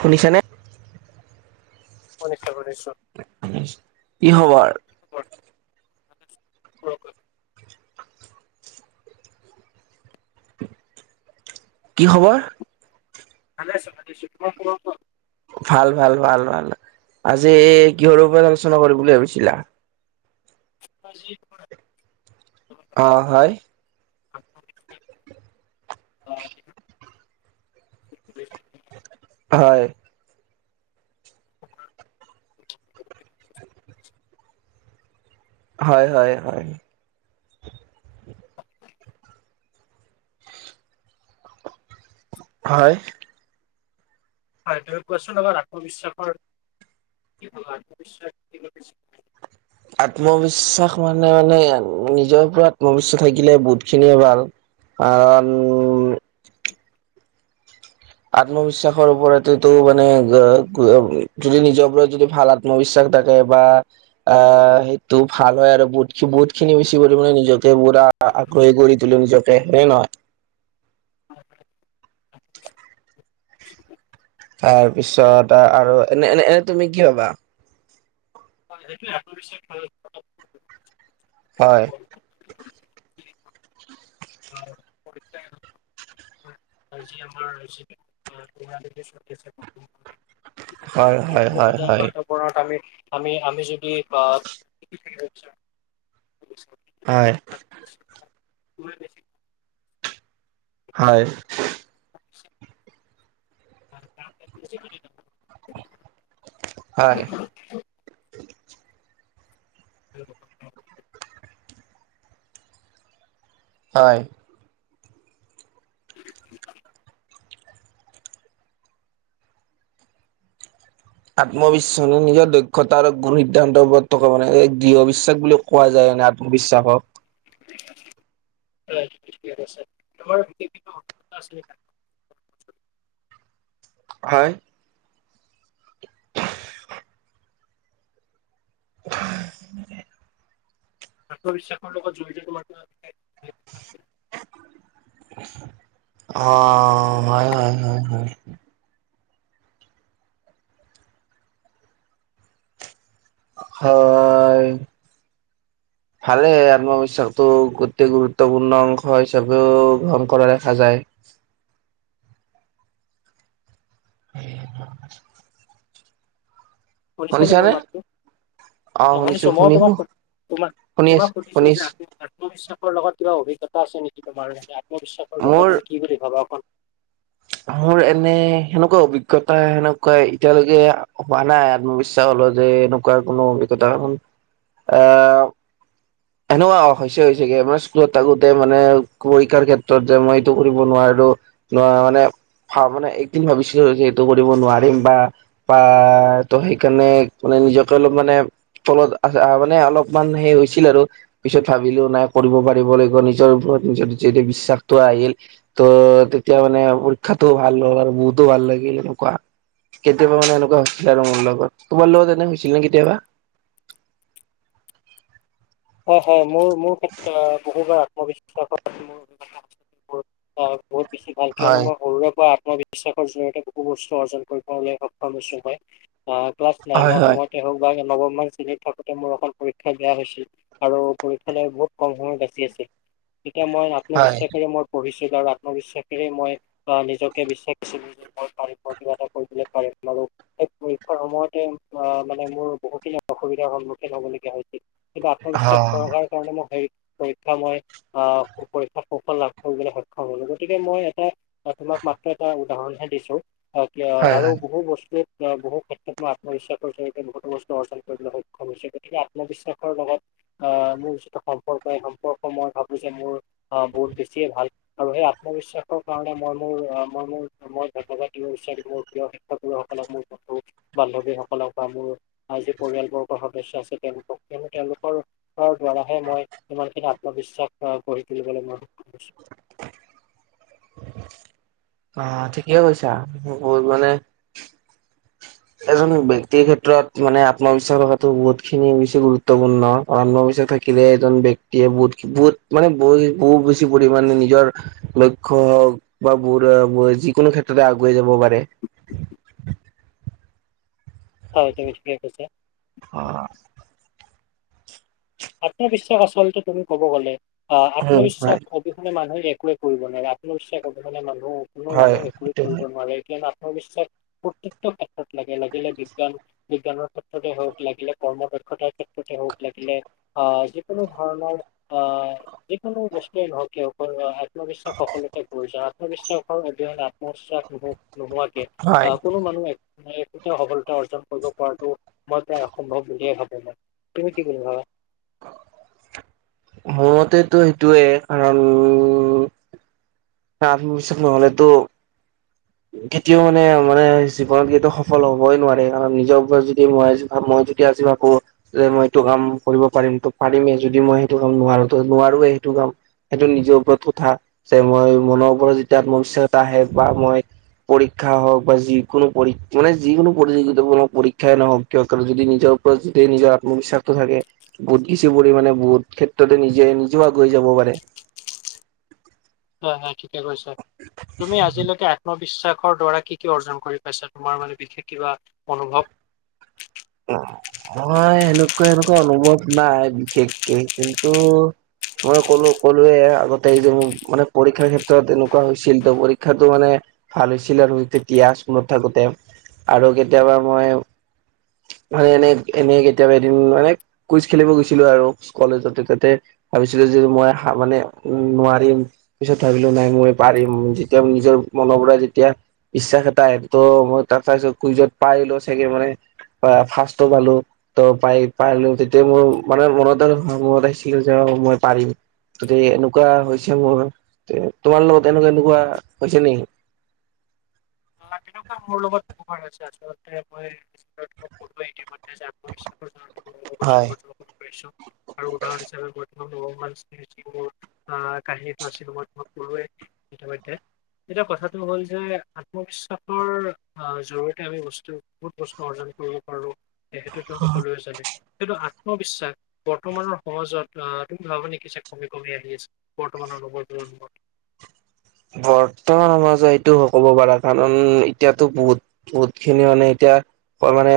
শুনিছানে? শুনিশ্চয় শুশ্চয়- কি খবৰ? [unintelligible] কি খবৰ? ভালে আছো ভালে আছো তোমাৰ খবৰ কোৱা? ভাল ভাল ভাল ভাল আজি কিহৰ ওপৰত আলোচনা কৰিম বুলি ভাবিছিলা? [unintelligible] অ হয়। [unintelligible] [unintelligible] হয়। [unintelligible] হয় হয় হয়। হয়। হয় তুমি কোৱাচোন এবাৰ আত্মবিশ্বাসৰ কি হ'ল আত্মবিশ্বাস আত্মবিশ্বাস মানে মানে নিজৰ পৰা ক্লচ থাকিলে বহুতখিনিয়ে ভাল। আহ উম আত্মবিশ্বাসৰ ওপৰতো মানে যদি নিজৰ ওপৰত যদি ভাল আত্মবিশ্বাস - থাকে বা আহ সেইটো ভাল হয় আৰু বহুত বহুত খিনি বেছি কৰিবলৈ নিজকে পোৰা আগ্ৰহী কৰি তোলে নিজকে হয় নে নহয়? [inaudible] তাৰপিছত আৰু এনে এনে এ তুমি কি ভাবা? অ এইটোৱে আত্মবিশ্বাস হয়। [unintelligible] আজি আমাৰ। হয় হয় হয় ৰ্থপৰত আমি আমি আমি যদি আ হয়। [unintelligible] হয়। [inaudible] [unintelligible] হয়। [unintelligible] হয়। [inaudible] আত্মবিশ্বাস মানে নিজৰ দক্ষতা আৰু গুৰু সিদ্ধান্তৰ ওপৰত থকা মানে দৃঢ় বিশ্বাস বুলি কোৱা যায়। মানে আত্মবিশ্বাসক। [unintelligible] [inaudible] হয়। [unintelligible] আত্মবিশ্বাসৰ লগত জড়িত তোমাৰ অ হয় হয় হয়। হয়। [inaudible] ভালেই আত্মবিশ্বাসটো অতি গুৰুত্বপূৰ্ণ অংশ হিচাপেও গ্ৰহণ কৰা দেখা যায়। [inaudible] [unintelligible] শুনিছা নে মোৰ শুনিছানে মাতটো? অ শুনিছো মই তোমাক তোমাক আছো তোমাক সুধিছো শুনি যে আছো আত্মবিশ্বাসৰ লগত কিবা অভিজ্ঞতা আছে নেকি, তোমাৰ আত্মবিশ্বাসৰ মোৰ বিষয় তুমি কি বুলি ভাবা অকণ মোৰ এনে সেনেকুৱা অভিজ্ঞতা সেনেকুৱা এতিয়ালৈকে হোৱা নাই আত্মবিশ্বাসৰ যে এনেকোৱা কোনো অভিজ্ঞতা আ হেনে কোৱা হৈছে হৈছে গে মই স্কুলত থাকোতে মানে পৰীক্ষাৰ ক্ষেত্ৰত যে মই এইটো কৰিব নোৱা- ৰো নোৱা মানে ভা মানে এইদিন ভাবিছিলো যে এইটো কৰিব নোৱাৰিম বা বা ত সেইকাৰণে মানে নিজকে অলপ মানে তলত আ মানে অলপমান সেই হৈছিল আৰু পিছত ভাবিলো নাই কৰিব পাৰিব লাগিব। নিজৰ ওপৰ- যেদি যেদি বিশ্বাসটো আহিল ত তেতিয়া মানে পৰী- ক্ষাটো ভাল হল আৰু বহুতো ভাল লাগিল এনেকুৱা। কেতিয়াবা মানে এনেকুৱা হৈছিলে আৰু মোৰ লগত তোমাৰ লগত এনে হৈছিল নে কেতিয়াবা? [inaudible] হয় হয় মোৰ মোৰ ক্ষেত্ৰত বহুবাৰ আত্মবিশ্বাস হয় মোৰ বহুত বেছি ভাল কিয়নো হয় মই সৰুৰে পৰা মই বিশ্বাসৰ জৰিয়তে বহু বস্তু অৰ্জন কৰিবলৈ সক্ষম হৈছো মই। অ ক্লাছ হয় নাইনৰ হয় সময়তে হওক বা নৱমমান শ্ৰেণীত থাকোতে মোৰ এখন পৰীক্ষা বেয়া হৈছিল। আৰু পৰীক্ষালৈ বহুত কম সময় বাচি আছিল তেতিয়া মই আত্মবিশ্বাসেৰে মই পঢ়িছ- আৰু আত্মবিশ্বাসেৰেই মই অ নিজকে বিশ্বাস দিছিলো যে মই পাৰিম মই কিবা এটা কৰিবলৈ পাৰিম। পৰীক্ষাৰ সময়তে অ মানে মোৰ বহুখিনি অসুবিধাৰ সন্মুখীন হবলগীয়া হৈছিল। অ বিশ্বাস থকাৰ কাৰণে মই হেৰি পৰীক্ষা মই আহ পৰীক্ষাত সুফল লাভ কৰিবলৈ সক্ষম হলো। গতিকে মই এটা তোমাক মাত্ৰ এটা উদাহৰণ হে দিছো অ হয় হয় আৰু বহু বস্তুৱে বহু ক্ষেত্ৰত মই আত্মবিশ্বাসৰ জৰিয়তে বহুতো বস্তু অৰ্জন কৰিবলৈ সক্ষম হৈছে। গতিকে আত্মবিশ্বাসৰ লগত অ মোৰ যিটো সম্পৰ্ক এই সম্পৰ্ক মই ভাবো যে মোৰ আহ বহুত বেছিয়ে ভাল আৰু সেই আত্মবিশ্বাসৰ কাৰণে মই মোৰ মই মোৰ মই ধন্যবাদ দিব বিচাৰিম মোৰ প্ৰিয় শিক্ষাগুৰুসকলক মোৰ বান্ধৱীসকলক বা মোৰ যি পৰিয়াল বৰ্গৰ সদস্য আছে তেওঁলোকক কিয়নো তেওঁলোকৰ দোৱাৰাহে মই ইমানখিনি আত্মবিশ্বাস গঢ়ি তুলিবলৈ মই সক্ষম হৈছো। [inaudible] আহ ঠিকে কৈছা বহু মানে এজন ব্যক্তিৰ ক্ষেত্ৰত মানে আত্মবিশ্বাস থকাটো বহুত খিনি বেছি গুৰুত্বপূৰ্ণ আত্মবিশ্বাস থাকিলে এজন ব্যক্তিয়ে বহুত বহুত মানে বহু বহুত বেছি পৰিমাণে নিজৰ লক্ষ্য হওক বা [unintelligible] যিকোনো ক্ষেত্ৰতে আগুৱাই যাব পাৰে। [inaudible] হয় তুমি ঠিকেই কৈছা। অ'। আত্মবিশ্বাস আচলতে তুমি ক'ব গলে আ উম আত্মবিশ্বাস হয় অবিহনে মানহূৰ এক একোৱে কৰিব নোৱাৰে আত্ম বিশ্বাস অবিহনে মানহূ কোনো হয় মানহূ একোয়ে সেইটো কৰিব হয় নোৱাৰে। [unintelligible] ভৱিষ্যত প্ৰট্টীতো ক্ষেত্ৰত লাগে লাগিলে বিজ্ঞান বিজ্ঞানৰ ক্ষেত্ৰতে হওক, লাগিলে কৰ্ম দক্ষতাৰ ক্ষেত্ৰতে হওক, লাগিলে আ যিকোনো ধৰণৰ আ যিকোনো বস্তুৱেই নহওক কিয় [unintelligible] আত্মবিশ্বাস সকলো [unintelligible] আত্মবিশ্বাসৰ অবিহনে আত্মবিশ্বাস নোহো - নোহোৱাকে হয় আ কোনো মানুহ এক একোতে সফলতা অৰ্জন কৰিব পৰাটো মই প্ৰায় অসম্ভৱ বুলিয়ে ভাবো মই। তুমি কি বুলি ভাবা? মোৰ মতেটো সিটোৱে কাৰণ আত্মবিশ্বাস নহলেতো কেতিয়াও মানে - মানে জীৱনত কেতিয়াও সফল হবই নোৱাৰে কাৰণ নিজৰ ওপৰত যদি মই [unintelligible] যদি আজি ভাবো যে মই এইটো কাম কৰিব পাৰিম ত' পাৰিমে, যদি মই সেইটো কাম নোৱাৰো ত' নোৱাৰোৱে। সেইটো টো কাম সেইটো নিজৰ ওপৰত কথা, যে মই মনৰ ওপৰত যেতিয়া আত্মবিশ্বাস এটা আহে বা মই পৰীক্ষা হওক বা যিকোনো পৰি মানে যিকোনো প্ৰতিযোগিতা মূলক পৰীক্ষাই নহওক কিয় যদি নিজৰ ওপৰত যদি নিজৰ আত্মবিশ্বাসটো থাকে বহুত কিছু পৰিমাণে বহুত ক্ষেত্ৰতে নিজে নিজেও আগুৱাই যাব পাৰে। হয় হয়, ঠিকে কৈছা। তুমি আজিলৈকে আত্মবিশ্বাস সৰ দ্বাৰা কি কি অৰ্জন কৰি পাইছা? তোমাৰ মানে বিশেষ কিবা অনুভৱ? মই এনেকুৱা এনেকুৱা অনুভৱ নাই বিশেষকে কিন্তু মই ক'লো ক'লোৱে আগতে এই যে মোৰ মানে পৰীক্ষাৰ ক্ষেত্ৰত এনেকুৱা হৈছিল ত' পৰীক্ষাটো মানে ভাল হৈছিল আৰু তেতিয়া স্কুলত থাকোতে আৰু কেতিয়াবা মই [inaudible] মানে এনে - এনেই কেতিয়াবা এদিন মানে কুইজ খেলিব গৈছিলোঁ আৰু কলেজতে তাতে ভাবিছিলোঁ যে মই হা মানে উ নোৱাৰিম, পিছত ভাবিলো নাই মই পাৰিম যেতিয়া নিজৰ মনৰ পৰা ৰা যেতিয়া বিশ্বাস এটা আহে ত' মই তাত চাইছো কুইজত পাই গেলো চেকে মানে বা ফাৰ্ষ্টো পালো। ত' পাই - পালো, তেতিয়া মোৰ মানে মনত আৰু মনত আহিছিলে যে মই পাৰিম। [unintelligible] এনেকুৱা হৈছে মোৰ তে তোমাৰ লগত এনেকুৱা এনেকুৱা হৈছে নেকি? [inaudible] [unintelligible] মোৰ লগত বহুবাৰ হৈছে আচলতে মই স্কুলত [unintelligible] আত্মবিশ্বাসৰে [unintelligible] বহু বস্তু হয় অৰ্জন কৰিব পাৰিছোঁ আৰু উদাহৰণ হিচাপে মই [unintelligible] কাহিনীটো আছিলো মই তোমাক কলুয়েই ইতিমধ্যে। এতিয়া কথাটো হ'ল যে আত্মবিশ্বাসৰ অ জৰিয়তে আমি বস্তুতো বহুত বস্তু অৰ্জন কৰিব পাৰোঁ। সেইটোতো সকলোৱে জানে কিন্তু আত ত্মবিশ্বাস বৰ্তমানৰ সমাজত আ তুমি ভাৱা নেকি যে কমি কমি আহি আছে বৰ্তমানৰ সময়বোৰত? [unintelligible] বৰ্তমান সমাজত এইটো হ ক'ব পাৰা কাৰণ এতিয়াতো বহুত - বহুত খিনি মানে এতিয়া কয় মানে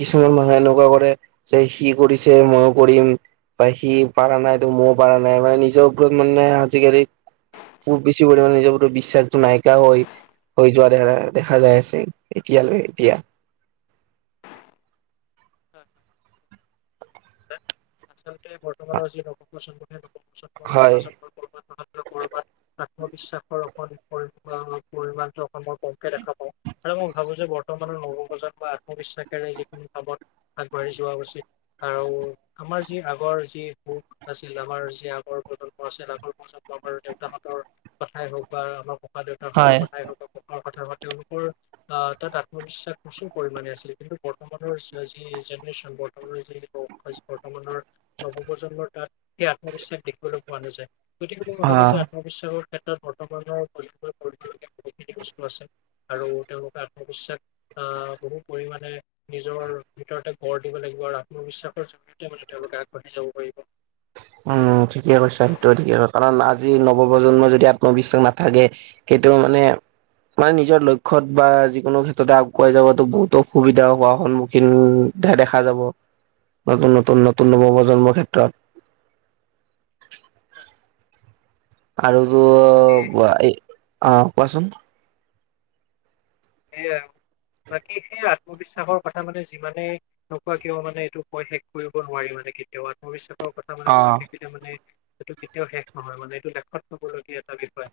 কিছুমান মানুহে এনেকুৱা কৰে যে সি কৰিছে ময়ো কৰিম। বা সি পাৰা নাই তো মইয়ো পাৰা নাই মানে নিজৰ ওপৰত মানে আজিকালি [unintelligible] [unintelligible] নিজৰ ওপৰত বিশ্বাসটো নাইকীয়া হৈ হৈ যোৱা দে - দেখা যাই আছে এতিয়ালৈ এতিয়া। [inaudible] আচলতে বৰ্তমানৰ যি নৱপ্ৰজন্ম [unintelligible] [unintelligible] হয়। মাজত মই কৰবাত নহয় কৰবাত আত্মবিশ্বাসৰ অকণ পৰি - অ - পৰিমাণটো অকণ মই কমকে দেখা পাওঁ। আৰু মই ভাবো যে বৰ্তমানৰ নৱপ্ৰজন্ম আত্মবিশ্বাসেৰে যিকোনো কামত আগবাঢ়ি যোৱা উচিত। আৰু আমাৰ যি আগৰ যি সুখ আছিল আমাৰ যি আগৰ প্ৰজন্ম আছিল আগৰ প্ৰজন দেউতাহতৰ কথাই হওক বা আমাৰ ককা দেউতাহতক কথাই হওক বা ককা কথা বা তেওঁলোকৰ আ তাত আত্মবিশ্বাস প্ৰচুৰ পৰিমণে আছিল কিন্তু বৰ্তমানৰ যি জেনেৰেশ্বন বৰ্তমানৰ যি বৰ্তমানৰ নৱপ্ৰজন্মৰ তাত সেই আত্মবিশ্বাস দেখিবলৈ পোৱা নাযায় গতিকে মই ভাবো অ', যে আত্মবিশ্বাসৰ ক্ষেত্ৰত বৰ্তমানৰ প্ৰজন্মই [unintelligible] ক্ষতিগস্ত আছে আৰু তেওঁলোকে আত্মবিশ্বাস আ বহু পৰিমাণে নিজৰ ভিতৰতে গঢ় দিব লাগিব আৰু আত্মবিশ্বাসৰ জৰিয়তে মানে তেওঁলোকে আগবাঢ়ি যাব পাৰিব। উম ঠিকে কৈছা তই ঠিকে কৈছ কাৰণ আজি নৱপ্ৰজন্মই যদি আত্মবিশ্বাস নাথাকে এইটো মানে মানে নিজৰ লক্ষ্যত বা যিকোনো ক্ষেত্ৰতে আগুৱাই যাবাতো বহুত অসুবিধা হোৱাৰ সন্মুখীন দেখা যাব নতুন নতুন নতুন নৱ প্ৰজন্মৰ ক্ষেত্ৰত [unintelligible] [unintelligible] আৰু তো তাকে অ কোৱাচোন সেই আৰু বাকী সেই আত্মবিশ্বাসৰ কথা মানে যিমানে নোকোৱা কিয় মানে এইটো কৈ শেষ কৰিব নোৱাৰি মানে বিশেষকে আত্মবিশ্বাস কথা মানে অ কৈ থাকিলে মানে এইটো কেতিয়াও শেষ নহয় মানে এইটো লেখত থবলগীয়া এটা বিষয়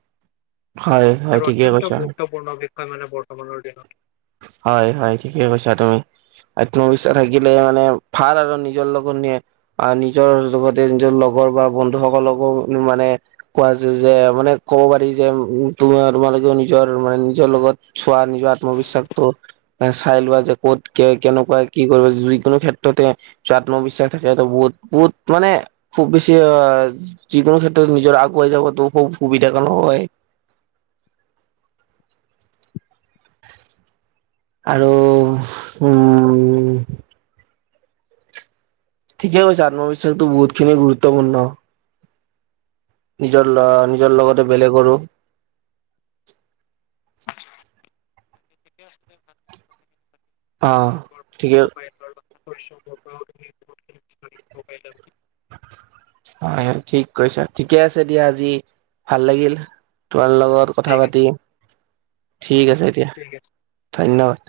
হয় হয় ঠিকেই কৈছা। হয়, মানে বৰ্তমানৰ দিনত হয় হয় ঠিকেই কৈছা তুমি আত্মবিশ্বাস থাকিলে মানে ভাল আৰু নিজৰ লগন নে আৰু নিজৰ লগতে নিজৰ লগত বা বন্ধুসকলকো মানে কোৱা য-যে মানে ক'ব পাৰি যে তোমাৰ মানে মোৰ নিজৰ মানে নিজৰ লগত চোৱা নিজৰ আত্মবিশ্বাস চাই লোৱা যে ক'ত কেনেকুৱা কি কৰিবা, যিকোনো ক্ষেত্ৰতে আত্মবিশ্বাস থাকে য'ত বহুত বহুত মানে খুব বেছি অ' যিকোনো ক্ষেত্ৰত নিজৰ আগুৱাই যাবো খুব সুবিধা কানো হয়। [inaudible] আৰু উম' ঠিকেই কৈছে আত্মবিশ্বাসটো বহুতখিনি গুৰুত্বপূৰ্ণ। নিজৰ নিজৰ লগতে বেলেগৰো [inaudible] অ' তোমাৰ পৰা- ঠিকে। তোমাৰ পৰা- [unintelligible] হয় হয় ঠিক কৈছা, ঠিকে আছে দিয়া আজি ভাল লাগিল। তাৰ লগত কথা ঠিক আছে। পাতি ঠিক আছে এতিয়া ঠিক আছে। ধন্যবাদ।